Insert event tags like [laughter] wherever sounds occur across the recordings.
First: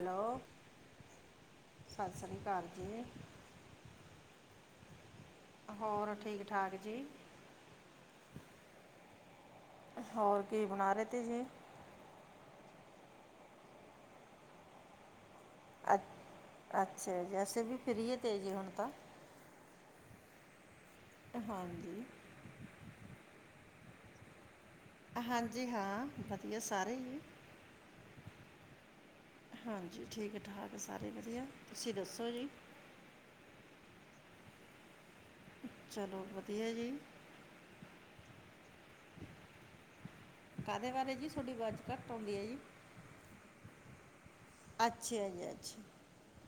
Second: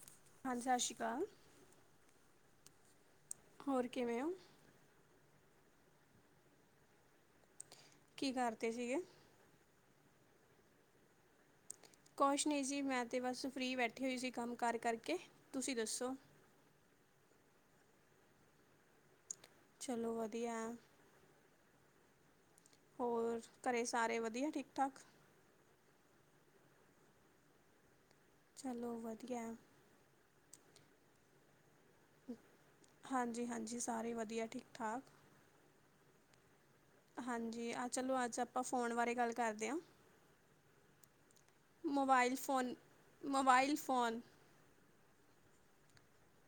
Hello ਹਾਂਜੀ ਸਤਿ ਸ਼੍ਰੀ ਅਕਾਲ ਸਤਿ ਸ੍ਰੀ ਅਕਾਲ ਜੀ ਹੋਰ ਕਿਵੇਂ ਹੋ ਹੋਰ ਠੀਕ ਠਾਕ ਜੀ ਕੀ ਕਰਦੇ ਸੀਗੇ ਹੋਰ ਕੀ ਬਣਾ ਰਹੇ ਤੇ ਜੀ ਕੁਛ ਨਹੀਂ ਜੀ ਮੈਂ ਤਾਂ ਬਸ ਫਰੀ ਬੈਠੀ ਹੋਈ ਸੀ ਕੰਮ ਕਰ ਕਰਕੇ ਤੁਸੀਂ ਅ ਦੱਸੋ ਅੱਛਾ ਜੈਸੇ ਵੀ ਫਰੀਏ 'ਤੇ ਜੀ ਹੁਣ ਤਾਂ ਚਲੋ ਵਧੀਆ ਹਾਂਜੀ ਹੋਰ ਘਰੇ ਸਾਰੇ ਵਧੀਆ ਠੀਕ ਠਾਕ ਹਾਂਜੀ ਹਾਂ ਵਧੀਆ ਸਾਰੇ ਜੀ। ਚਲੋ ਵਧੀਆ। ਹਾਂਜੀ ਠੀਕ ਠਾਕ ਸਾਰੇ ਵਧੀਆ ਤੁਸੀਂ ਦੱਸੋ ਜੀ। ਹਾਂਜੀ ਹਾਂਜੀ ਸਾਰੇ ਵਧੀਆ ਠੀਕ ਠਾਕ। ਚਲੋ ਵਧੀਆ ਜੀ। ਹਾਂਜੀ, ਆਹ ਚਲੋ ਅੱਜ ਆਪਾਂ ਫੋਨ ਬਾਰੇ ਗੱਲ ਕਰਦੇ ਆਂ। ਕਾਹਦੇ ਬਾਰੇ ਜੀ? ਤੁਹਾਡੀ ਆਵਾਜ਼ ਘੱਟ ਮੋਬਾਈਲ ਆਉਂਦੀ ਹੈ ਜੀ ਫੋਨ, ਮੋਬਾਈਲ ਫੋਨ। ਅੱਛਾ ਜੀ, ਅੱਛਾ।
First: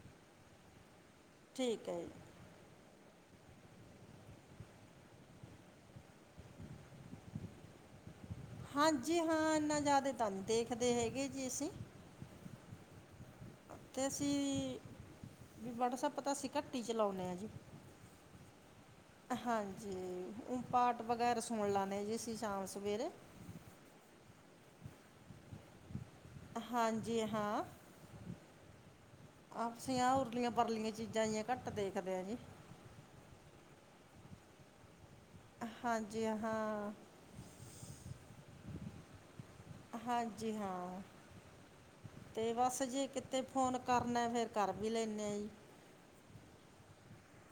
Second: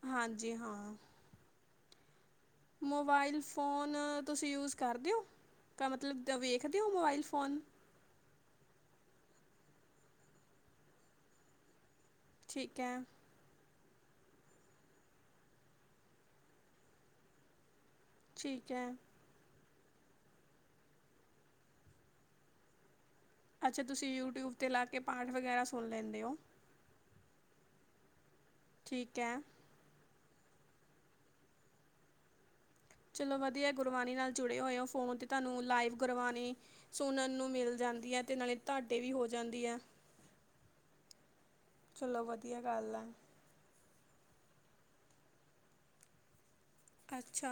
ਹਾਂਜੀ। ਠੀਕ ਹੈ ਜੀ। ਮੋਬਾਇਲ ਫੋਨ ਤੁਸੀਂ ਯੂਜ਼ ਕਰਦੇ ਹੋਂ? ਕ ਮਤਲਬ ਵੇਖਦੇ ਹੋ ਮੋਬਾਇਲ ਫੋਨ? ਹਾਂਜੀ, ਹਾਂ, ਇੰਨਾ ਜ਼ਿਆਦੇ ਤਾਂ ਨਹੀਂ ਦੇਖਦੇ ਹੈਗੇ ਜੀ, ਅਸੀਂ। ਠੀਕ ਐ। ਤੇ ਅਸੀਂ ਵੀ, ਵੌਟਸਅਪ ਤਾਂ ਅਸੀਂ ਘੱਟ ਹੀ ਚਲਾਉਂਨੇ ਆਂ ਜੀ। ਠੀਕ ਹੈ। ਹਾਂਜੀ। ਉਂ ਪਾਠ ਵਗੈਰਾ ਸੁਣ ਲਾਨੇ ਹਾਂ ਜੀ, ਅਸੀਂ ਸ਼ਾਮ-ਸਵੇਰੇ। ਅੱਛਾ, ਤੁਸੀਂ ਯੂਟਿਊਬ 'ਤੇ ਲਾਕੇ ਪਾਠ ਵਗੈਰਾ ਸੁਣ ਲੈਂਨੇ ਓ? ਹਾਂਜੀ, ਹਾਂ। ਠੀਕ ਹੈ। ਆਪਸੀਆਂ, ਉਰਲੀਆਂ-ਪਰਲੀਆਂ ਚੀਜ਼ਾਂ ਜੀਆਂ ਘੱਟ ਦੇਖਦੇ ਆਂ, ਜੀ। ਚਲੋ ਵਧੀਆ, ਗੁਰਬਾਣੀ ਨਾਲ ਜੁੜੇ ਹੋਏ ਹੋ ਫੋਨ ਤੇ ਤੁਹਾਨੂੰ ਲਾਈਵ ਹਾਂਜੀ ਗੁਰਬਾਣੀ ਹਾਂ ਸੁਣਨ ਨੂੰ ਮਿਲ ਜਾਂਦੀ ਐ, ਤੇ ਨਾਲੇ ਤਹਾਡੇ ਵੀ ਹੋ ਜਾਂਦੀ ਐ। ਹਾਂਜੀ-ਹਾਂ। ਚਲੋ, ਵਧੀਆ ਗੱਲ ਆ। ਤੇ ਫੋਨ ਕਰਨਾ, ਫਿਰ ਕਰ ਵੀ ਲੈਂਨੇ ਆ, ਜੀ। ਅੱਛਾ।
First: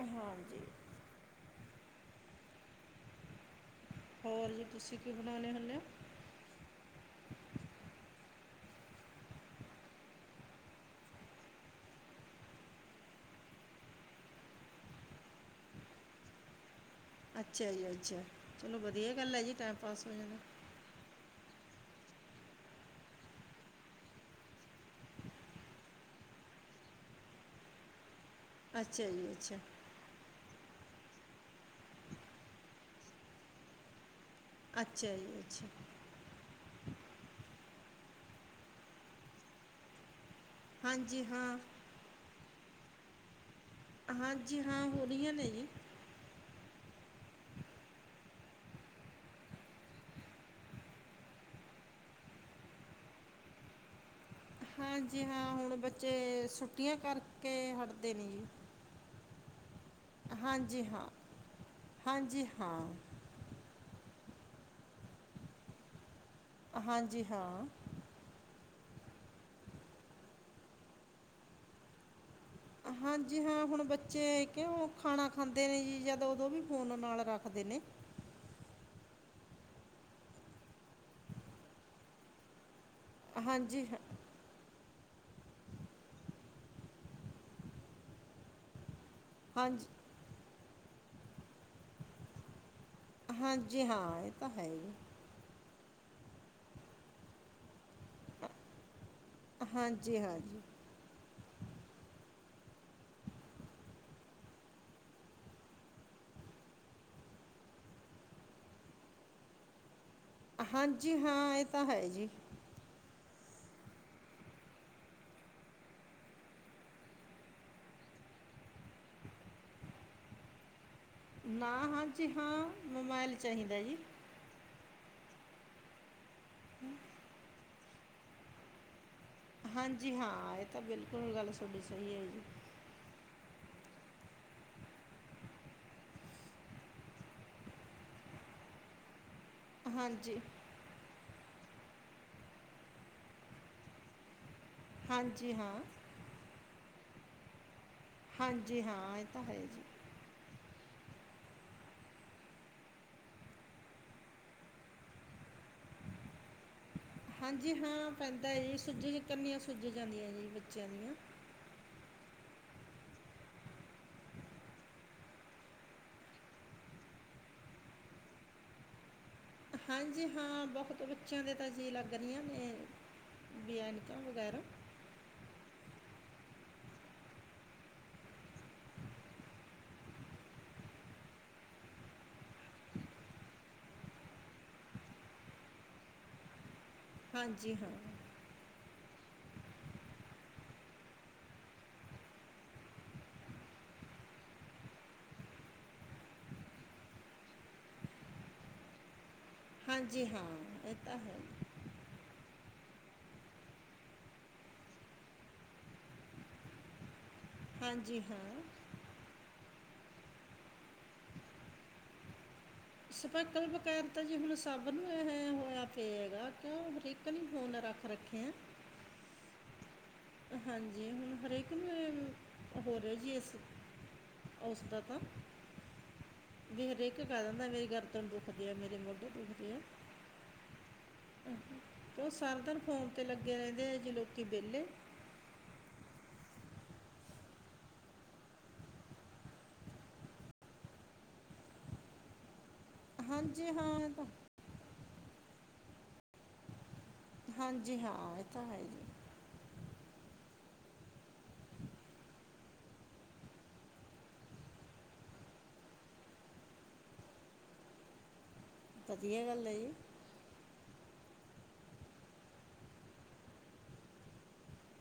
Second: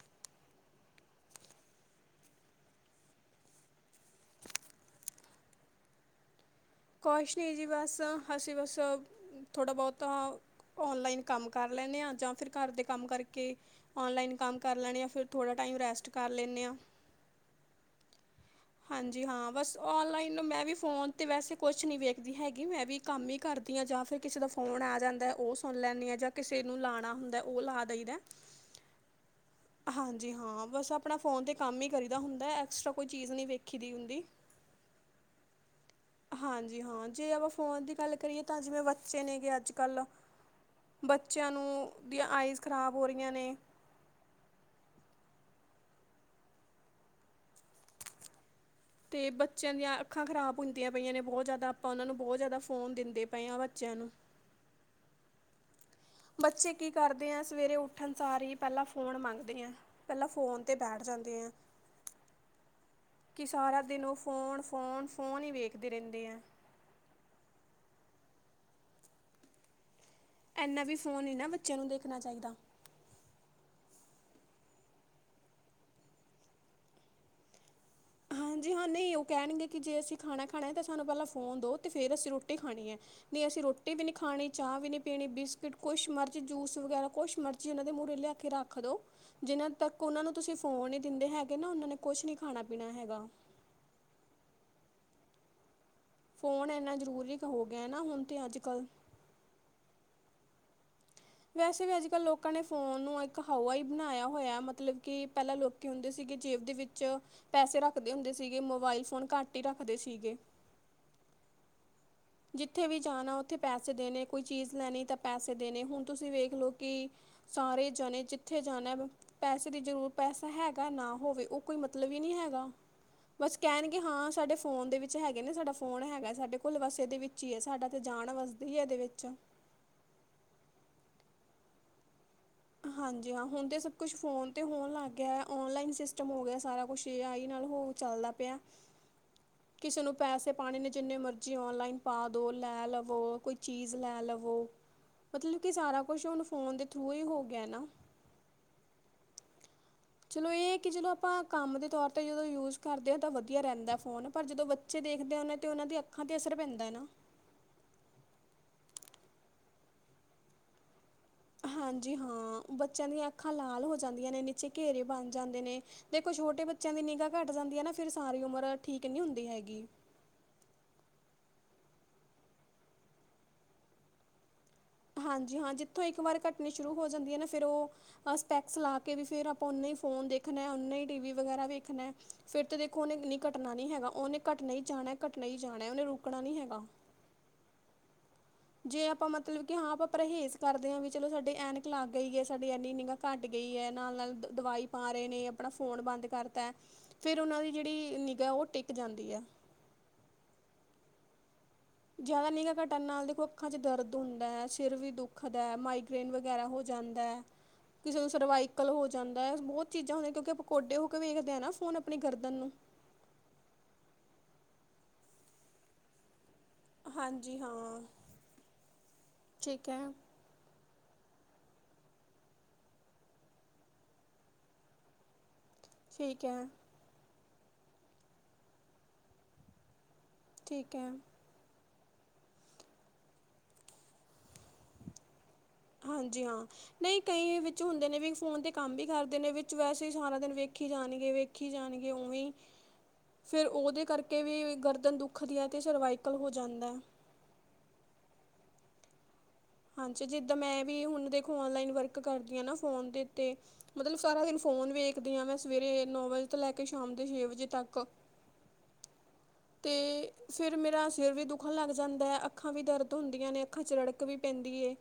ਹਾਂਜੀ‌। ਹੋਰ ਜੀ, ਤੁਸੀਂ ਕੀ ਬਣਾਉਨੇ ਹੁੰਨੇ ਓਂ? ਕੁਸ਼ ਨਹੀਂ ਜੀ ਬਸ, ਅਸੀ ਬਸ, ਥੋੜਾ-ਬਹੁਤਾ ਔਨਲਾਈਨ ਕੰਮ ਕਰ ਲੈਂਨੇ ਆਂ, ਜਾਂ ਫਿਰ ਘਰਦੇ ਕੰਮ ਕਰਕੇ ਔਨਲਾਈਨ ਕੰਮ ਕਰ ਲੈਣੇ ਆ, ਫਿਰ ਥੋੜਾ ਟਾਈਮ ਰੈਸਟ ਕਰ ਲੈਨੇ ਆਂ। ਅੱਛਾ ਜੀ ਅੱਛਾ ਚਲੋ ਵਧੀਆ ਹਾਂਜੀ, ਗੱਲ ਹੈ ਹਾਂ, ਜੀ ਟਾਈਮ ਬਸ ਪਾਸ ਹੋ ਔਨਲਾਈਨ ਜਾਂਦਾ ਨੂੰ, ਮੈਂ ਵੀ ਫੋਨ ਤੇ, ਵੈਸੇ ਕੁਛ ਨਹੀਂ ਵੇਖਦੀ ਹੈਗੀ, ''ਮੈਂ ਵੀ ਕੰਮ ਹੀ ਕਰਦੀ ਹਾਂ, ਜਾਂ ਫਿਰ ਕਿਸੇ ਦਾ ਫੋਨ ਆ ਜਾਂਦਾ ਉਹ ਸੁਣ ਲੈਂਨੀ ਆਂ, ਜਾਂ ਕਿਸੇ ਨੂੰ ਲਾਣਾ ਹੁੰਦਾ, ਉਹ ਲਾ ਦਈਦਾ, ਤੇ ਅੱਛਾ ਜੀ, ਅੱਛਾ। ਹਾਂਜੀ-ਹਾਂ, ਬਸ ਆਪਣਾ ਫ਼ੋਨ 'ਤੇ ਕੰਮ ਹੀ ਕਰੀਦਾ ਹੁੰਦਾ, ਐਕਸਟਰਾ ਕੋਈ ਚੀਜ਼ ਨਹੀਂ ਵੇਖੀਦੀ ਹੁੰਦੀ। ਅੱਛਾ ਜੀ, ਅੱਛਾ। ਹਾਂਜੀ, ਹਾਂ, ਜੇ ਆਪਾਂ ਫੋਨ ਦੀ ਗੱਲ ਕਰੀਏ ਤਾਂ ਜਿਵੇਂ ਬੱਚੇ ਨੇਂਗੇ ਅੱਜ-ਕੱਲ ਹਾਂਜੀ ਬੱਚਿਆਂ ਹਾਂ ਨੂੰ, ਓਦੀਆਂ ਆਈਜ਼ ਖ਼ਰਾਬ ਹੋ ਰਹੀਆਂ ਨੇ। ਹਾਂਜੀ ਹਾਂ ਹੋ ਰੀਆਂ ਨੇ ਜੀ। ਤੇ ਬੱਚਿਆਂ ਦੀਆਂ ਅੱਖਾਂ ਖ਼ਰਾਬ ਹੁੰਦੀਆਂ ਪਈਆਂ ਨੇ ਬੋਤ ਜਾਦਾ ਆਪਾਂ ਓਨਾਂ ਨੂੰ ਬੋਤ ਜਾਦਾ ਫ਼ੋਨ ਦੇਂਦੇ ਪਏ ਆਂ ਬੱਚਿਆਂ ਨੂੰ। ਹਾਂਜੀ ਹਾਂ, ਹੁਣ ਬੱਚੇ ਕੀ ਸੂਟੀਆਂ ਕਰਦੇ ਆ ਕਰਕੇ ਸਵੇਰੇ ਹਟਦੇ ਉੱਠਣ ਨੀ ਸਾਰ ਜੀ। ਹੀ ਪਹਿਲਾਂ ਫ਼ੋਨ ਮੰਗਦੇ ਐ, ਪਹਿਲਾਂ ਫੋਨ ਤੇ ਹਾਂਜੀ ਬੈਠ ਹਾਂ ਜਾਂਦੇ ਐ। ਹਾਂਜੀ ਹਾਂ। ਕਿ ਸਾਰਾ ਦਿਨ ਓ ਫੋਨ, ਫੋਨ, ਫੋਨ ਈ ਵੇਖਦੇ ਰਹਿੰਦੇ ਐ। ਹਾਂਜੀ ਹਾਂ। ਇੰਹਨਾ ਵੀ ਫ਼ੋਨ ਨਹੀਂ ਨਾ ਬੱਚਿਆਂ ਨੂੰ ਦੇਖਣਾ ਚਾਹੀਦਾ। ਹਾਂਜੀ-ਹਾਂ, ਹੁਣ ਬੱਚੇ ਕਿ ਖਾਣਾ ਖਾਂਦੇ ਨੇ ਜੀ, ਜਦ ਉਦੋਂ ਵੀ ਫੋਨ ਨਾਲ ਰੱਖਦੇ ਨੇ। ਹਾਂਜੀ, ਹਾਂ। ਹਾਂ, ਨਹੀਂ ਉਹ ਕਹਿਣਗੇ ਕਿ ਜੇ ਅਸੀਂ ਖਾਣਾ, ਖਾਣਾ ਤਾਂ ਸਾਨੂੰ ਪਹਿਲਾਂ ਫੋਨ ਦੋ, ਤੇ ਫੇਰ ਅਸੀਂ ਰੋਟੀ ਖਾਣੀ ਹੈ। ਨਹੀਂ ਅਸੀਂ ਹਾਂਜੀ ਰੋਟੀ ਹਾਂ ਵੀ ਨਹੀਂ ਖਾਣੀ, ਚਾਹ ਵੀ ਨਹੀਂ ਪੀਣੀ, ਬਿਸਕੁਟ ਕੁਛ ਮਰਜ਼ੀ ਜੂਸ ਵਗੈਰਾ ਕੁਛ ਮਰਜ਼ੀ ਇਹਨਾਂ ਦੇ ਮੂਹਰੇ ਲਿਆਕੇ ਰੱਖਦੋ, ਜਿਨਾਂ ਹਾਂਜੀ ਤੱਕ ਉਹਨਾਂ ਨੂੰ ਤੁਸੀਂ ਫੋਨ ਹੀ ਦਿੰਦੇ ਹੈਗੇ ਨਾ, ਉਹਨਾਂ ਨੇ ਕੁਛ ਨੀ ਖਾਣਾ-ਪੀਣਾ ਹੈਗਾ। ਹਾਂਜੀ-ਹਾਂ, ਇਹ ਤਾ ਹੈਹੀ। ਫੋਨ ਇੰਹਣਾ ਜ਼ਰੂਰੀ ਹੋਗਿਆ ਨਾ, ਹੁਣ ਤੇ ਅੱਜ-ਕੱਲ। ਹਾਂਜੀ-ਹਾਂਜੀ। ਵੈਸੇ ਵੀ ਅੱਜ-ਕੱਲ ਲੋਕਾਂ ਨੇ ਫ਼ੋਨ ਨੂੰ ਇੱਕ ਹਾਵਾ ਹੀ ਬਣਾਇਆ ਹੋਇਆ ਮਤਲਬ ਕਿ, ਪਹਿਲਾਂ ਲੋਕ ਹੁੰਦੇ ਸੀਗੇ ਜੇਬ ਦੇ ਵਿੱਚ, ਪੈਸੇ ਰੱਖਦੇ ਹੁੰਦੇ ਸੀਗੇ। ਮੋਬਾਇਲ ਫੋਨ ਘੱਟ ਹੀ ਰੱਖਦੇ ਸੀਗੇ। ਹਾਂਜੀ, ਹਾ, ਇਹ ਤਾਂ ਹੈ ਜੀ। ਜਿੱਥੇ ਵੀ ਜਾਣਾ ਉੱਥੇ ਪੈਸੇ ਦੇਣੇ, ਕੋਈ ਚੀਜ਼ ਲੈਣੀ ਤਾਂ ਪੈਸੇ ਦੇਣੇ, ਹੁਣ ਤੁਸੀਂ ਵੇਖਲੋ ਕਿ ਸਾਰੇ ਜਾਣੇ, ਜਿੱਥੇ ਜਾਣਾ ਪੈਸੇ ਦੀ ਜਰੂਰ, ਪੈਸਾ ਹੈਗਾ ਨਾ। ਹੋਵੇ ਉਹ ਕੋਈ ਨਾ ਮਤਲਬ ਹੀ ਹਾਂਜੀ ਨਹੀ ਹਾਂ ਹੈਗਾ ਮੋਬਾਇਲ ਬਸ ਚਾਹੀਦਾ ਜੀ ਕੈਣਗੇ ਹਾਂ ਸਾਡੇ ਫੋਨ ਦੇ ਵਿੱਚ ਹੈਗੇ ਨੇ, ਸਾਡਾ ਫੋਨ ਹੈਗਾ। ਸਾਡੇ ਕੋਲ ਬਸ ਏਦੇ ਵਿੱਚ ਈ ਐ, ਸਾਡਾ ਤੇ ਜਾਣ ਵਸਦੀ ਐ ਏਦੇ ਵਿੱਚ। ਹਾਂਜੀ ਹਾਂ ਇਹ ਤਾਂ ਬਿਲਕੁਲ ਗੱਲ ਥੋਡੀ ਸਹੀ ਹੈ ਜੀ ਹਾਂਜੀ ਹਾਂ ਹੁਣ ਤੇ ਸਭ ਕੁਛ ਫੋਨ ਤੇ ਹੋਣ ਲੱਗ ਗਿਆ ਹੈ ਔਨਲਾਈਨ ਸਿਸਟਮ ਹੋ ਗਿਆ ਸਾਰਾ ਕੁਛ ਏ ਆਈ ਨਾਲ ਹੋ ਚੱਲਦਾ ਪਿਆ, ਕਿਸੇ ਨੂੰ ਹਾਂਜੀ ਪੈਸੇ ਪਾਣੇ ਨੇ ਜਿੰਨੇ ਮਰਜ਼ੀ ਓਨਲਾਈਨ ਪਾ ਦੋ, ਲੈ ਲਵੋ ਕੋਈ ਚੀਜ਼ ਲੈ ਲਵੋ। ਹਾਂਜੀ ਮਤਲਬ ਕੀ ਹਾਂ ਸਾਰਾ ਕੁਛ ਹੁਨ ਫੋਨ ਦੇ ਥਰੂ ਹੀ ਹੋ ਗਿਆ ਨਾ। ਹਾਂਜੀ ਹਾਂ ਇਹ ਤਾਂ ਹੈ ਜੀ ਚਲੋ ਇਹ ਹੈ ਕਿ ਜਦੋਂ ਆਪਾਂ ਕੰਮ ਦੇ ਤੌਰ 'ਤੇ ਜਦੋਂ ਯੂਜ਼ ਕਰਦੇ ਹਾਂ ਤਾਂ ਵਧੀਆ ਰੈਂਦਾ ਫੋਨ ਪਰ ਜਦੋਂ ਬੱਚਾ ਬੱਚੇ ਦੇਖਦੇ ਓਨਾਂ ਤੇ ਓਨਾਂ ਦੀ ਅੱਖਾਂ ਤੇ ਅਸਰ ਪੈਂਦਾ ਐ ਨਾ। ਹਾਂਜੀ ਹਾਂ ਪੈਂਦਾ ਐ ਜੀ, ਸੁੱਜੇ ਕਨੀਆਂ ਸੁੱਜ ਜਾਂਦੀਆਂ ਜੀ ਬੱਚਿਆਂ ਦੀਆਂ। ਹਾਂਜੀ ਹਾਂ, ਬੱਚਿਆਂ ਦੀਆਂ ਅੱਖਾਂ ਲਾਲ ਹੋ ਜਾਂਦੀਆਂ ਨੇ, ਨੀਚੇ ਘੇਰੇ ਬਨ ਜਾਂਦੇ ਨੇ। ਦੇਖੋ ਛੋਟੇ ਬੱਚਿਆਂ ਦੀ ਨਿਗਾਹ ਘੱਟ ਜਾਂਦੀ ਐ ਨਾ ਫਿਰ ਸਾਰੀ ਉਮਰ ਠੀਕ ਨੀ ਹੁੰਦੀ ਹੈਗੀ। ਹਾਂਜੀ ਹਾਂ ਬਹੁਤ ਬੱਚਿਆਂ ਦੇ ਤਾਂ ਜੀਅ ਲੱਗ ਰਹੀਆਂ ਨੇ ਵਿ ਐਨਕਾਂ ਵਗੈਰਾ ਹਾਂਜੀ ਹਾਂ ਜਿੱਥੋਂ ਇੱਕ ਵਾਰ ਘਟਨੀ ਸ਼ੁਰੂ ਹੋ ਜਾਂਦੀ ਐ ਨਾ ਫਿਰ ਓ ਹਾਂ ਸਪੈਕਸ ਲਾ ਕੇ ਵੀ ਫਿਰ ਓਨੇ ਈ ਫੋਨ ਦੇਖਨਾ ਐ, ਓਨੇ ਈ ਟੀਵੀ ਵਗਰਾ ਵੇਖਨਾ ਐ। ਫਿਰ ਤਤੇ ਦੇਖੋ ਓਨੇ ਨੀ ਘਟਣਾ ਨੀ ਹੈਗਾ, ਓਨੇ ਘੱਟਨੇ ਈ ਜਾਣਾ, ਘੱਟਣੇ ਈ ਜਾਣਾ, ਓਨੇ ਰੁਕਣਾ ਨੀ ਹੈਗਾ। ਹਾਂਜੀ ਹਾਂ। ਜੇ ਆਪਾਂ ਮਤਲਬ ਕਿ ਹਾਂ ਆਪਾਂ ਪਰਹੇਜ਼ ਕਰਦੇ ਆਂ ਵੀ ਚਲੋ ਸਾਡੀ ਐਨਕ ਲੱਗ ਗਈ ਏ ਸਾਡੀ ਏਨੀ ਨਿਗਾ ਘੱਟ ਗਈ ਐ, ਨਾਲ-ਨਾਲ ਦਵਾਈ ਪਾ ਰਹੇ ਨੇ, ਆਪਣਾ ਫੋਨ ਬੰਦ ਕਰਤਾ ਐ। ਫੇਿਰ ਉਨਾਂ ਦੀ ਜਿੜੀ ਨਿਗਾਾ ਉਹ ਟਿੱਕ ਜਾਂਦੀ ਆ ਹਾਂਜੀ ਹਾਂ ਏ ਤਾਂ ਹੈ ਈ। ਜਾਦਾ ਨਿਗਾ ਘਟਣ ਨਾਲ ਦੇਖੋ ਅੱਖਾਂ 'ਚ ਦਰਦ ਹੁੰਦਾ ਸਿਰ ਵੀ ਦੁੱਖਦਾ ਮਾਈਗਰੇੇਨ ਵਗੈਰਾ ਹੋ ਜਾਂਦਾ। ਕਿਸੇ ਹਾਂਜੀ ਨੂੰ ਹਾਂ ਸਰਵਾਈਕਲ ਅੱਜ-ਕੱਲ ਹੋ ਜਾਂਦਾ, ਅੱਜ ਬੋਤ ਚੀਜ਼ਾਂ ਨੇ ਕਿਉਂਕਿ ਆਪਾਂ ਕੋਡੇ ਹੋ ਕੇ ਵੇਖਦੇ ਆ ਨਾ ਫੋਨ ਅਪਨੀ ਗਰਦਨ ਨੂੰ। ਸਪੈਕਲ ਬਗੈਰ ਤਾਂ ਜੀ ਹੁਣ ਸਭ ਨੂੰ ਹੋਇਆ ਪਏ ਹੈਗਾ। ਕਿਯੋੰ ਹਰੇਕ ਨੇ ਹਾਂਜੀ ਫੋਨ ਹਾਂ ਰੱਖ ਰੱਖੇ ਐ। ਠੀਕ ਐ। ਹਾਂਜੀ ਹੁਣ ਹਰੇਕ ਨੂੰ ਐ ਹੋ ਰਿਹਾ ਜੀ ਇਸ ਐਸ ਦਾ ਤਾ ਠੀਕ ਐ। ਵੀ ਹਰੇਕ ਕਰ ਦਿੰਦਾ ਮੇਰੀ ਗਰਦ ਨੂੰ ਦੁਖਦੀ ਐ, ਮੇਰੇ ਮੋਢੇ ਦੁਖਦੇ ਐ। ਠੀਕ ਐ। ਓ ਸਾਰੇ ਦਿਨ ਫੋਨ ਤੇ ਲੱਗੇ ਰਹਿੰਦੇ, ਐਓ ਜੇ ਲੋਕੀ ਵੇਲੇ ਹਾਂਜੀ ਹਾਂ ਨਹੀਂ ਕਈ ਵਿੱਚ ਹੁੰਦੇ ਨੇ ਵੀ ਫੋਨ ਤੇ ਕੰਮ ਵੀ ਕਰਦੇ ਨੇ ਵਿੱਚ ਵੈਸੇ ਸਾਰਾ ਦਿਨ ਵੇਖੀ ਜਾਣਗੇ ਵੇਖ ਵੇਖੀ ਜਾਣਗੇ ਓਵੇਂ ਈ ਹਾਂਜੀ ਫਿਰ ਹਾਂ ਓਦੇ ਇਹ ਤਾਂ ਕਰਕੇ ਵੀ ਗਰਦਨ ਦੁੱਖ ਦੀ ਐ ਤੇ ਸਰਵਾਈਕਲ ਹੋ ਜਾਂਦਾ। ਹਾਂਜੀ ਹਾਂ ਇਹ ਤਾਂ ਹੈ ਜੀ। ਹਾਂਜੀ ਜਿੱਦਾਂ ਮੈਂ ਵੀ ਹੁਨ ਦੇਖੋ ਔਨਲਾਈਨ ਵਰਕ ਕਰਦੀ ਆਂ ਨਾ ਫੋਨ ਤੇ ਤੇ ਮਤਲਬ ਸਾਰਾ ਦਿਨ ਫੋਨ ਵੇਖਦੀ ਆਂ ਮੈਂ ਸਵੇਰੇ ਨੌ ਵਜੇ ਤੋਂ ਲੈ ਕੇ ਸ਼ਾਮ ਦੇ ਛੇ ਵਜੇ ਤੱਕ। ਵਧੀਆ ਗੱਲ ਹੈ ਤੇ ਜੀ ਫਿਰ ਮੇਰਾ ਸਿਰ ਵੀ ਦੁਖਣ ਲੱਗ ਜਾਂਦਾ ਐ, ਅੱਖਾਂ ਵੀ ਦਰਦ ਹੁੰਦੀਆਂ ਨੇ, ਅੱਖਾਂ ਚ ਰੜਕ ਵੀ ਪੈਂਦੀ ਏ।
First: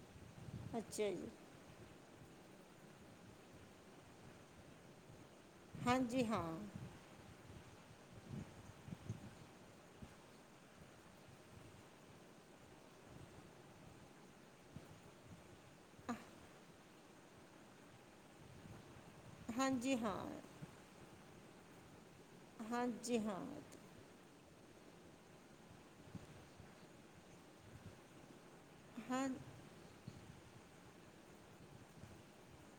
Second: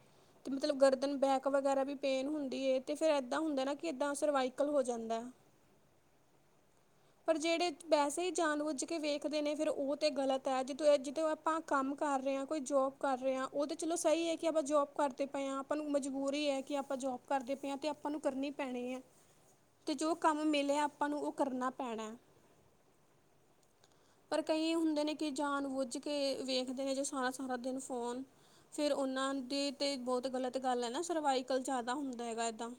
ਤੇ ਮਤਲਬ ਅੱਛਾ ਗਰਦਨ ਜੀ ਬੈਕ ਵ ਵਗੈਰਾ ਵੀ ਪੇਨ ਹੁੰਦੀ ਏ ਤੇ ਫੇਰ ਏਦਾਂ ਹੁੰਦਾ ਨਾ ਕਿ ਏਦਾਂ ਸਰਵਾਈਕਲ ਹੋ ਜਾਂਦਾ। ਹਾਂਜੀ ਹਾਂ। ਪਰ ਜੇੜੇ ਵੈਸੇ ਹੀ ਜਾਨ ਵੁਜ ਕੇ ਵੇਖਦੇ ਨੇ ਫਿਰ ਓ ਤੇ ਗ਼ਲਤ ਹੈ ਜਦੋਂ ਜਿਦੋਂ ਆਪਾਂ ਕੰਮ ਕਰ ਰਹੇ ਆਂ, ਕੋਈ ਜੋਬ ਕਰ ਰਿਹਾ ਆਂ, ਓ ਤਾਂ ਚਲੋ ਸਹੀ ਹੈ ਕਿ ਆਪਾਂ ਜੋਬ ਕਰਦੇ ਪਏ ਆਂ। ਆਪਾਂ ਨੂੰ ਅਹ ਮਜਬੂਰੀ ਹੈ ਕਿ ਆਪਾਂ ਜੋਬ ਕਰਦੇ ਪਏ ਆਂ ਤੇ ਆਪਾਂ ਨੂੰ ਕਰਨੀ ਪੈਣੀ ਐ। ਤੇ ਹਾਂਜੀ ਜੋ ਹਾਂ ਕੰਮ ਮਿਲਿਆ ਆਪਾਂ ਨੂੰ ਓ ਕਰਨਾ ਪੈਣਾ ਐ। ਹਾਂਜੀ ਹਾਂ। ਪਰ ਕਈ ਹੁੰਦੇ ਨੇ ਕਿ ਜਾਨ ਬੁੱਝ ਕੇ ਵੇਖਦੇ ਨੇ ਜੇ ਸਾਰਾ ਸਾਰਾ ਦਿਨ ਫੋਨ ਫਿਰ ਤਾਂ- ਹਾਂ ਉਹਨਾਂ ਦੀ ਤੇ ਬੋਤ ਗਲਤ ਗੱਲ ਐ ਨਾ ਸਰਵਾਈਕਲ ਜ਼ਿਆਦਾ ਹੁੰਦਾ ਹੈਗਾ ਇੱਦਾਂ।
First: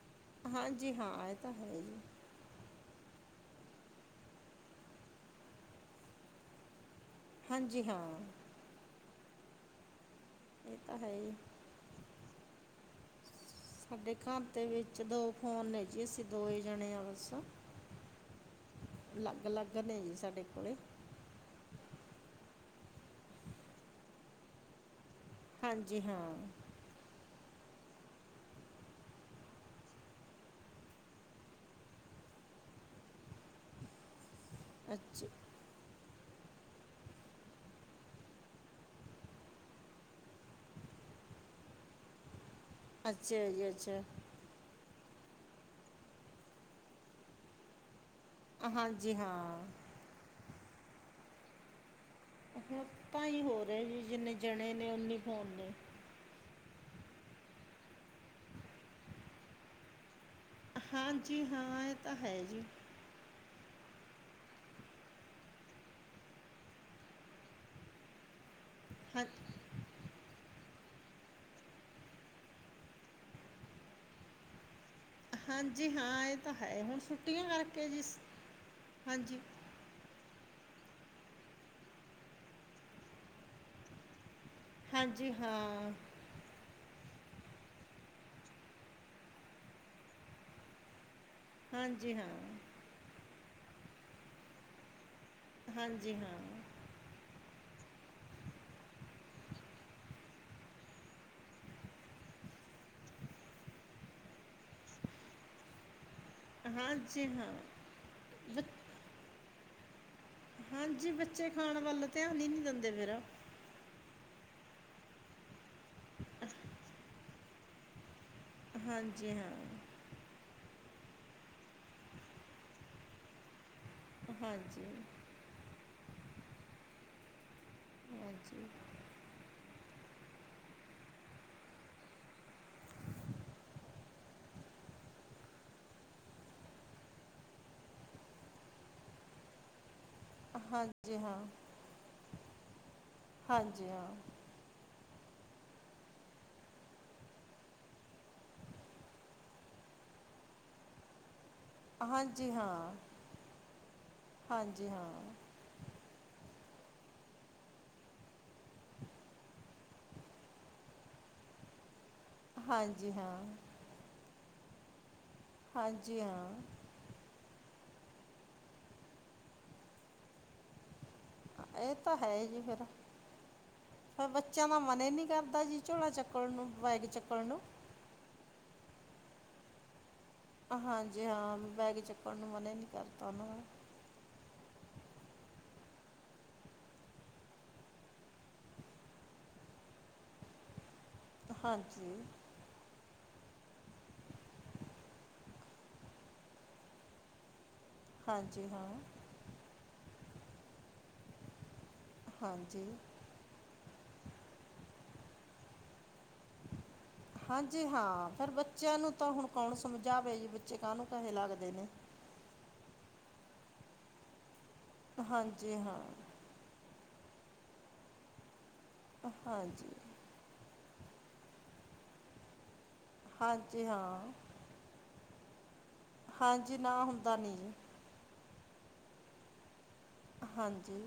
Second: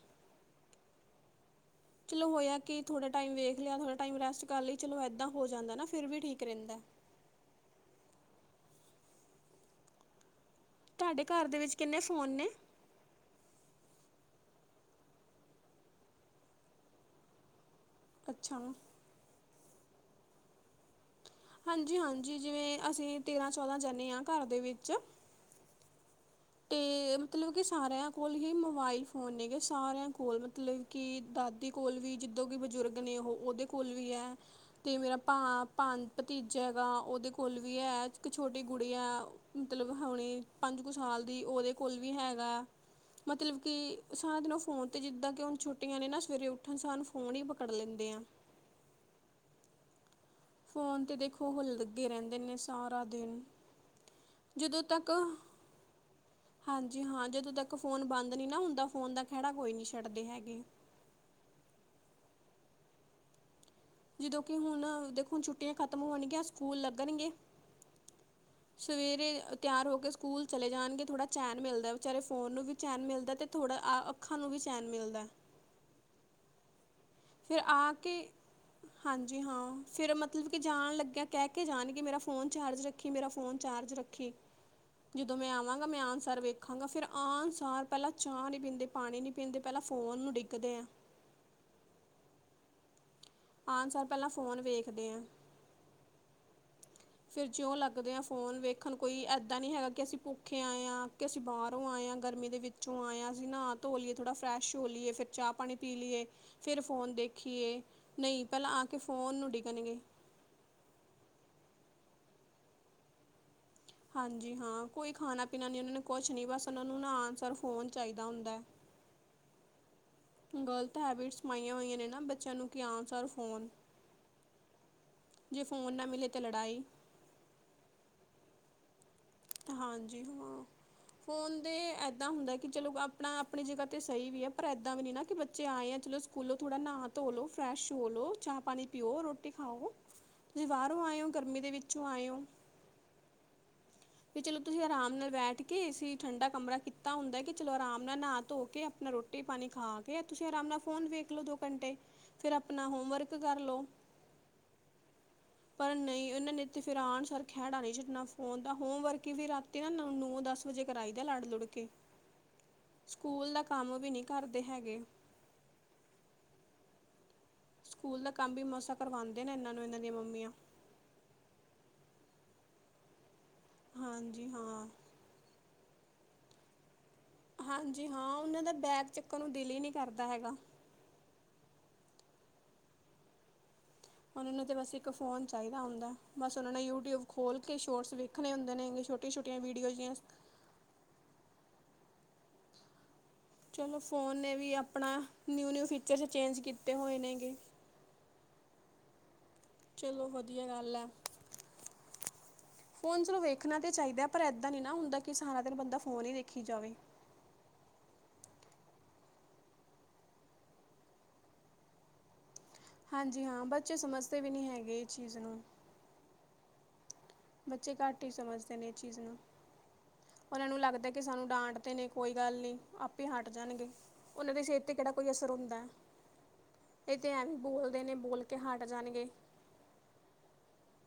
ਹਾਂਜੀ ਹਾਂ, ਐ ਤਾਂ ਹੈ ਈ ਏ। ਚਲੋ ਹੋਇਆ ਕਿ ਥੋੜਾ ਟਾਈਮ ਵੇਖ ਲਿਆ, ਥੋੜਾ ਟਾਈਮ ਰੈਸਟ ਕਰ ਲਈ, ਚਲੋ ਏਦਾਂ ਹੋ ਜਾਂਦਾ ਨਾ ਫਿਰ ਵੀ ਠੀਕ ਰਹਿੰਦਾ। ਹਾਂਜੀ ਹਾਂ। ਇਹ ਤਾਂ ਹੈ ਤੁਹਾਡੇ ਜੀ ਘਰ ਦੇ ਵਿੱਚ ਕਿੰਨੇ ਫੋਨ ਨੇ? ਸਾਡੇ ਘਰ ਦੇ ਵਿੱਚ ਦੋ ਫ਼ੋਨ ਨੇ ਜੀ ਅਸੀਂ ਦੋਵੇ ਜਣੇ ਆਂ ਬਸ। ਅੱਛਾ। ਅਲੱਗ-ਅਲੱਗ ਨੇ ਜੀ ਸਾਡੇ ਕੋਲੇ। ਹਾਂਜੀ-ਹਾਂਜੀ, ਜਿਵੇਂ ਅਸੀਂ ਵੀ ਤੇਰਾਂ-ਚੌਦਾਂਜਣੇ ਆਂ ਘਰ ਦੇ ਵਿੱਚ। ਹਾਂਜੀ ਹਾਂ। ਤੇ ਮਤਲਬ ਕਿ ਸਾਰਿਆਂ ਕੋਲ ਈ ਮੋਬਾਈਲ ਫ਼ੋਨ ਨੇਗੇ, ਸਾਰਿਆਂ ਕੋਲ ਮਤਲਬ ਕਿ ਦਾਦ ਕੋਲ ਵੀ ਜਿੱਦੋਂ ਵੀ ਬਜ਼ੁਰਗ ਨੇ ਉਹ ਓਦੇ ਕੋਲ ਵੀ ਐ ਤੇ ਮੇਰਾ ਅੱਛਾ ਭਾ ਭਾਨ ਭਤੀਜਾ ਹੈਗਾ ਓਦੇ ਕੋਲ ਵੀ ਐ, ਇੱਕ ਛੋਟੀ ਗੁਡੀਆਂ ਮਤਲਬ ਹੋਣੀ ਪੰਜ ਕੁ ਸਾਲ ਦੀ ਓਦੇ ਕੋਲ ਵੀ ਹੈਗਾ ਅੱਛਾ ਮਤਲਬ ਜੀ ਕਿ ਅੱਛਾ ਸਾਰਾ ਦਿਨ ਫੋਨ ਤੇ ਜਿੱਦਾਂ ਕਿ ਹੁਣ ਛੁਟੀਆਂ ਨੇ ਨਾ ਸਵੇਰੇ ਉੱਠਣ ਸਾਹ ਫੋਨ ਹੀ ਪਕੜ ਲੈਂਦੇ ਆ। ਹਾਂਜੀ ਹਾਂ। ਫੋਨ ਤੇ ਦੇਖੋ ਓ ਲੱਗੇ ਰਹਿੰ ਨੇ ਹੁਣ ਸਾਰਾ ਤਾਂ ਦਿਨ, ਹੀ ਹੋ ਰਿਹਾ ਜੀ ਜਿੰਨੇ ਜਣੇ ਜਦੋਂ ਨੇ ਤੱਕ ਉਨੇ ਫੋਨ ਨੇ ਹਾਂਜੀ ਹਾਂ, ਜਦੋਂ ਤੱਕ ਫ਼ੋਨ ਬੰਦ ਨੀ ਨਾ ਹੁੰਦਾ, ਫ਼ੋਨ ਦਾ ਖੈੜਾ ਕੋਈ ਨੀ ਛੱਡਦੇ ਹੈਗੇ। ਹਾਂਜੀ ਹਾਂ, ਐ ਤਾਂ ਹੈ ਜੀ। ਜਦੋਂ ਕਿ ਹੁਣ ਦੇਖੋ ਹੁਣ ਛੁੱਟੀਆਂ ਖਤਮ ਹੋਣਗੀਆਂ ਸਕੂਲ ਲੱਗਣਗੇ। ਹਾਂ ਸਵੇਰੇ ਤਿਆਰ ਹੋ ਕੇ ਸਕੂਲ ਚਲੇ ਜਾਣਗੇ, ਥੋੜ੍ਹਾ ਚੈਨ ਮਿਲਦਾ ਵਿਚਾਰੇ ਫੋਨ ਨੂੰ ਵੀ ਚੈਨ ਮਿਲਦਾ ਅਤੇ ਥੋੜ੍ਹਾ ਆ ਅੱਖਾਂ ਨੂੰ ਵੀ ਚੈਨ ਮਿਲਦਾ। ਹਾਂਜੀ ਹਾਂ, ਐ ਤਾਂ ਹੈ ਹੁਣ ਸ ਫਿਰ ਆ ਕੇ, ਹਾਂਜੀ ਹਾਂ ਫੇਰ ਮਤਲਬ ਕਿ ਜਾਣ ਲੱਗਿਆ ਕਹਿ ਕੇ ਜਾਣਗੇ, ਮੇਰਾ ਫੋਨ ਚਾਰਜ ਰੱਖੀ, ਮੇਰਾ ਫੋਨ ਚਾਰਜ ਰੱਖੀ। ਹਾਂਜੀ ਜਦੋਂ ਮੈਂ ਆਵਾਂਗਾ ਹਾਂ ਮੈਂ ਆਣ ਸਰ ਵੇਖਾਂਗਾ ਫਿਰ ਆਨਸਾਰ ਪਹਿਲਾਂ ਚਾਹ ਨਹੀਂ ਪੀਂਦੇ, ਪਾਣੀ ਨਹੀਂ ਪੀਂਦੇ, ਪਹਿਲਾਂ ਫੋਨ ਨੂੰ ਡਿੱਗਦੇ ਐ। ਹਾਂਜੀ ਹਾਂ। ਆਨ ਸਾਰ ਪਹਿਲਾਂ ਫੋਨ ਵੇਖਦੇ ਐ। ਹਾਂਜੀ ਹਾਂ। ਫਿਰ, ਜਿਉਂ ਲੱਗਦੇ ਹਾਂ ਫੋਨ ਵੇਖਣ, ਕੋਈ ਇੱਦਾਂ ਨਹੀਂ ਹੈਗਾ ਕਿ, ਅਸੀਂ ਭੁੱਖੇ ਆਏ ਹਾਂ, ਕਿ ਅਸੀਂ ਬਾਹਰੋਂ ਆਏ ਹਾਂ, ਗਰਮੀ ਦੇ ਵਿੱਚ ਚੋਂ ਆਏ ਅਸੀਂ ਨਾਹਾ ਧੋ ਲਈਏ, ਥੋੜ੍ਹਾ ਫਰੈਸ਼ ਹੋ ਲਈਏ, ਫਿਰ ਚਾਹ ਪਾਣੀ ਪੀ ਲਈਏ। ਫੇਿਰ ਫੋਨ ਹਾਂਜੀ ਹਾਂ ਦੇਖੀਏ, ਨਹੀਂ ਬ ਪਹਿਲਾਂ ਆ ਕੇ, ਫੋਨ ਨੂੰ ਡਿੱਗਣਗੇ। ਹਾਂਜੀ, ਬੱਚੇ ਖਾਣ ਵੱਲ ਧਿਆਨ ਹੀ, ਨਹੀਂ ਦਿੰਦੇ ਫੇਿਰ। ਹਾਂਜੀ, ਹਾਂ ਕੋਈ ਖਾਣਾ- ਪੀਣਾ ਨੀ ਉਹਨਾਂ ਨੂੰ ਕੁਛ ਨਈ, ਬਸ ਉਹਨਾ ਨੂੰ ਨਾ ਆਣ ਸਾਰ ਫੋਨ, ਚਾਹੀਦਾ ਹੁੰਦਾ ਏ। ਹਾਂਜੀ ਹਾਂ। ਗਲਤ, ਹੈਬਿਟਸ ਪਾਈਆਂ ਹੋਈਆਂ ਨੇ ਨਾ ਬੱਚਿਆਂ ਨੂੰ, ਕਿ ਹਾਂ ਸਰ ਫੋਨ ਹਾਂਜੀ। ਜੇ ਫੋਨ, ਨਾ ਮਿਲੇ ਤਾਂ, ਲੜਾਈ ਹਾਂਜੀ। ਹਾਂਜੀ, ਹੋ ਫੋਨ ਦੇ ਇਏਦਾਂ ਹੁੰਦਾ ਕਿ, ਚਲੋ ਆਪਣਾ -ਆਪਣੀ ਜਗ੍ਹਾ ਤੇ ਸਹੀ ਵੀ ਹੈ, ਪਰ ਏਦਾਂ ਵੀ ਨ ਨਾ ਕਿ ਬੱਚੇ ਆਏ, ਆ ਚਲੋ ਖੂਲੋ ਥੋੜਾ, ਨਾਹਾ -ਧੋ ਲੋ, ਫਰੈਸ਼ ਹੋਲ ਲੋ ਚਾਹ ਪਾਣੀ ਪੀਓ, ਰੋਟੀ ਖਾਓ ਤੁਸੀਂ, ਬਾਹਰੋਂ ਹਾਂਜੀ ਆਏ ਹੋ, ਹਾਂ ਗਰਮੀ ਦੇ ਵਿੱਚੋਂ ਆਏ ਹੋ? ਹਾਂਜੀ ਹਾਂ। ਵੀ ਚਲੋ ਤੁਸੀਂ ਆਰਾਮ ਨਾਲ ਬੈਠ ਕੇ ਅਸੀਂ ਠੰਡਾ ਕਮਰਾ ਕੀਤਾ ਹੁੰਦਾ ਕਿ, ਚਲੋ ਆਰਾਮ ਨਾਲ ਨਹਾ ਧੋ ਕੇ, ਆਪਣਾ ਰੋਟੀ ਰੋਟੀ ਪਾਣੀ ਖਾ ਕੇ, ਤੁਸੀਂ ਆਰਾਮ ਨਾਲ ਫੋਨ ਵੇਖ ਲੋ ਦੋ ਹਾਂਜੀ ਫਿਰ ਹਾਂ ਆਪਣਾ, ਹੋਮ ਵਰਕ ਕਰਲੋ ਹਾਂਜੀ ਹਾਂ ਪਰ ਨਈ, ਇਹਨਾਂ ਨੇ ਤੇ ਫਿਰ ਆਣ, ਖਹਿੜਾ ਨਹੀਂ ਛੱਡਣਾ ਫੋਨ ਹੋਮ ਵਰਕ, ਵੀ ਰਾਤੀ ਨਾ, ਨੂੰ ਨੌ ਦਸ ਵਜੇ ਕਰਾਈ ਦਾ, ਲੜ ਲੁੜ ਕੇ ਹਾਂਜੀ ਹਾਂ ਸਕੂਲ ਦਾ, ਕੰਮ ਵੀ ਨਹੀਂੀ ਕਰਦੇ ਹੈਗੇ। ਹਾਂਜੀ, ਹਾਂ। ਸਕੂਲ ਦਾ ਕੰਮ ਵੀ, ਮਸਾ ਕਰਵਾਉਂਦੇ ਨੇ ਇਹਨਾਂ ਨੂੰ, ਇਹਨਾਂ ਦੀਆਂ ਮੰਮੀਆਂ ਇਹ ਤਾਂ ਹੈ ਜੀ ਫੇਿਰ, ਫਿਰ ਹਾਂਜੀ ਬੱਚਿਆਂ ਦਾ ਹਾਂ ਮਨ ਹੀ ਨੀ ਕਰਦਾ ਜੀ, ਝੋਲਾ ਚੱਕ ਚਕ ਨੂੰ ਬਗੀ ਚੱਕਲ ਨੂੰ [inaudible] ਹਾਂਜੀ, ਹਾਂ ਉਹਨਾਂ ਦਾ ਬੈਗ, ਚੱਕਣ ਨੂੰ ਦਿਲ ਹੀ ਨਹੀਂੀ ਕਰਦਾ ਹੈਗਾ ਹਾਂਜੀ, ਹਾਂ ਬੈਗ ਚੁੱਕਣ ਨੂੰ ਮਨ ਹੀ ਨਹੀਂ, ਕਰਤਾ ਉਹਨਾਂ ਉਹ ਨੂੰ ਤੇ, ਬਸ ਇੱਕ ਫੋਨ ਚਾਹੀਦਾ ਹੁੰਦਾ, ਬਸ ਉਹਨਾਂ ਨੇ ਯੂਟਿਊਬ ਖੋਲ ਕੇ ਸ਼ੋਰਟਸ ਵੇਖ ਵੇਖਣੇ ਹੁੰਦੇ ਨੇ ਛੋਟੀਆ-ਛੋਟੀਆਂ ਵੀਡੀਓ ਜਿ ਹਾਂਜੀ। ਚਲੋ, ਫੋਨ ਨੇ ਵੀ ਆਪਣਾ, ਨਿਊ -ਨਿਊ ਫੀਚਰਸ ਚੇਂਜ ਕੀਤੇ ਹੋਏ ਨੇਗੇ ਹਾਂਜੀ, ਹਾਂ। ਚਲੋ, ਵਧੀਆ ਗੱਲ ਆ। ਹਾਂਜੀ। ਫੋਨ, ਵੇਖਣਾ ਤਾਂ ਚਾਹੀਦਾ ਹੈ, ਪਰ ਇਏਦਾਂ ਨ ਨਾ ਹੁੰਦਾ ਕਿ ਸਾਰਾ ਦਿਨ, ਬੰਦਾ ਫੋਨ ਹੀ ਦੇਖੀ ਜਾਵੇ ਹਾਂਜੀ, ਹਾਂ ਫਿਰ ਬੱਚਿਆਂ ਨੂੰ ਤਾਂ ਹੁਣ ਕੌਣ, ਸਮਝਾਵੇ ਜੀ ਬੱਚੇ ਕਾਹ ਨੂੰ ਕਹੇ ਲੱਗਦੇ ਨੇ, ਹਾਂਜੀ, ਹਾਂ ਬੱਚੇ ਸਮਝਦੇ ਵੀ ਨਹੀਂ, ਹੈਗੇ ਇਸ ਚੀਜ਼ ਨੂੰ ਹਾਂਜੀ ਹਾਂ ਬੱਚੇ, ਘੱਟ ਹੀ ਸਮਝਦੇ ਨੇ ਇਹ, ਚੀਜ਼ ਨੂੰ ਹਾਂਜੀ ਉਹਨਾਂ ਨੂੰ, ਲੱਗਦਾ ਕਿ ਸਾਨੂੰ ਡਾਂਟਦੇ ਨਈ, ਕੋਈ ਗੱਲ ਨਹੀਂ। ਹਟ ਹਾਂਜੀ ਜਾਣਗੇ, ਹਾਂ ਉਹਨਾਂ ਦੀ ਸਿਹਤ ਤੇ ਕਿਹੜਾ ਕੋਈ ਅਸਰ, ਹੁੰਦਾ। ਹਾਂਜੀ ਨਾ ਇਹ ਤੇ ਹੁੰਦਾ ਨਹੀਂ ਐਵੇਂ, ਜੀ ਬੋਲਦੇ ਨੇ ਬੋਲ ਕੇ ਹਟ ਜਾਣਗੇ। ਹਾਂਜੀ।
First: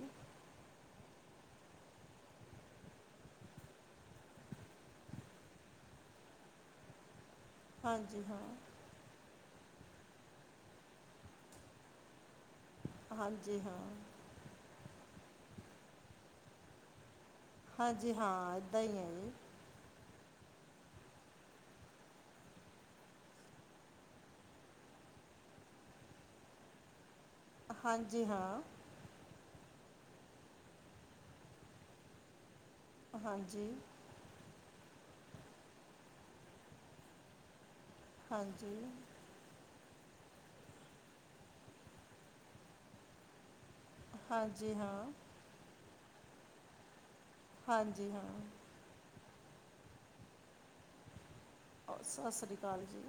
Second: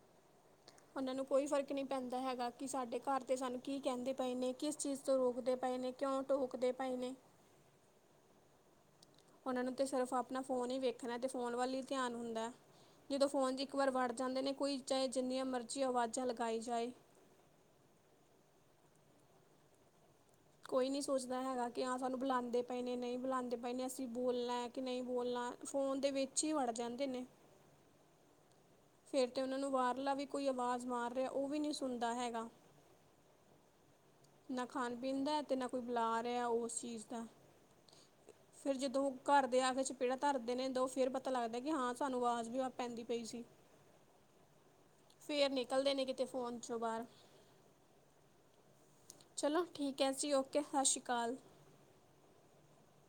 ਉਹਨਾਂ ਨੂੰ, ਕੋਈ ਫ਼ਰਕ ਨਹੀਂ ਪੈਂਦਾ ਹੈਗਾ, ਕਿ ਸਾਡੇ ਘਰ ਤੇ ਸਾਨੂੰ ਕੀ ਕਹਿੰਦੇ, ਪਏ ਨੇ ਕਿਸ ਚੀਜ਼ ਤੋਂ ਰੋਕਦੇ ਪਏ ਨੇ ਕਿਉਂ, ਟੋਕਦੇ ਪਏ ਨੇ ਹਾਂਜੀ ਹਾਂ। ਉਹਨਾਂ ਨੂੰ ਤਾਂ ਸਿਰਫ਼, ਆਪਣਾ ਫੋਨ ਹੀ ਵੇਖਣਾ ਅਤੇ ਫ਼ੋਨ ਵੱਲ ਹੀ ਧਿਆਨ ਹੁੰਦਾ ਜਦੋਂ ਫੋਨ ਚ, ਹਾਂਜੀ ਇੱਕ ਹਾਂ ਵਾਰ ਵੜ ਜਾਂਦੇ ਨੇ, ਕੋਈ ਚਾਹੇ ਜਿੰਨੀਆਂ ਮਰਜ਼ੀ ਆਵਾਜ਼ਾਂ ਲਗਾਈ ਜਾਏ। ਹਾਂਜੀ, ਹਾਂ ਇੱਦਾਂ ਹੀ ਹੈ ਜੀ। ਕੋਈ ਨਹੀਂ, ਸੋਚਦਾ ਹੈਗਾ ਕਿ ਹਾਂ ਸਾਨੂੰ ਬੁਲਾਉਂਦੇ ਪਏ ਨੇ, ਨਹੀਂ ਬੁਲਾਉਂਦੇ ਪਏ ਨੇ ਅਸੀਂ ਬੋਲਣਾ ਕਿ ਨਹੀਂ ਬੋਲਣਾ, ਫੋਨ ਦੇ ਵਿੱਚ ਹੀ ਵੜ ਜਾਂਦੇ ਨੇ। ਹਾਂਜੀ ਹਾਂ ਫਿਰ ਤਾਂ ਉਹਨਾਂ ਨੂੰ ਬਾਹਰ ਲਾ ਵੀ ਕੋਈ ਆਵਾਜ਼ ਮਾਰ ਰਿਹਾ ਉਹ ਵੀ ਨਹੀਂ ਸੁਣਦਾ ਹੈਗਾ ਹਾਂਜੀ ਨਾ ਖਾਣ ਪੀਣ ਦਾ ਤੇ ਨਾ ਕੋਈ ਬੁਲਾ ਰਿਹਾ ਉਸ ਚੀਜ਼ ਦਾ ਹਾਂਜੀ ਫਿਰ ਜਦੋਂ ਘਰ ਦੇ ਆ ਕੇ ਚ ਪੀੜਾ ਧਰਦੇ ਨੇ ਦੋ ਫਿਰ ਪਤਾ ਲੱਗਦਾ ਕਿ ਹਾਂ ਸਾਨੂੰ ਆਵਾਜ਼ ਵੀ ਪੈਂਦੀ ਪਈ ਸੀ। ਹਾਂਜੀ ਹਾਂ ਫਿਰ ਨਿਕਲਦੇ ਨੇ ਕਿਤੇ ਫੋਨ ਚੋਂ ਬਾਹਰ ਹਾਂਜੀ ਹਾਂ ਚਲੋ ਠੀਕ ਹੈ ਜੀ ਓਕੇ ਸਤਿ ਸ਼੍ਰੀ ਅਕਾਲ ਸਤਿ ਸ਼੍ਰੀ ਅਕਾਲ ਜੀ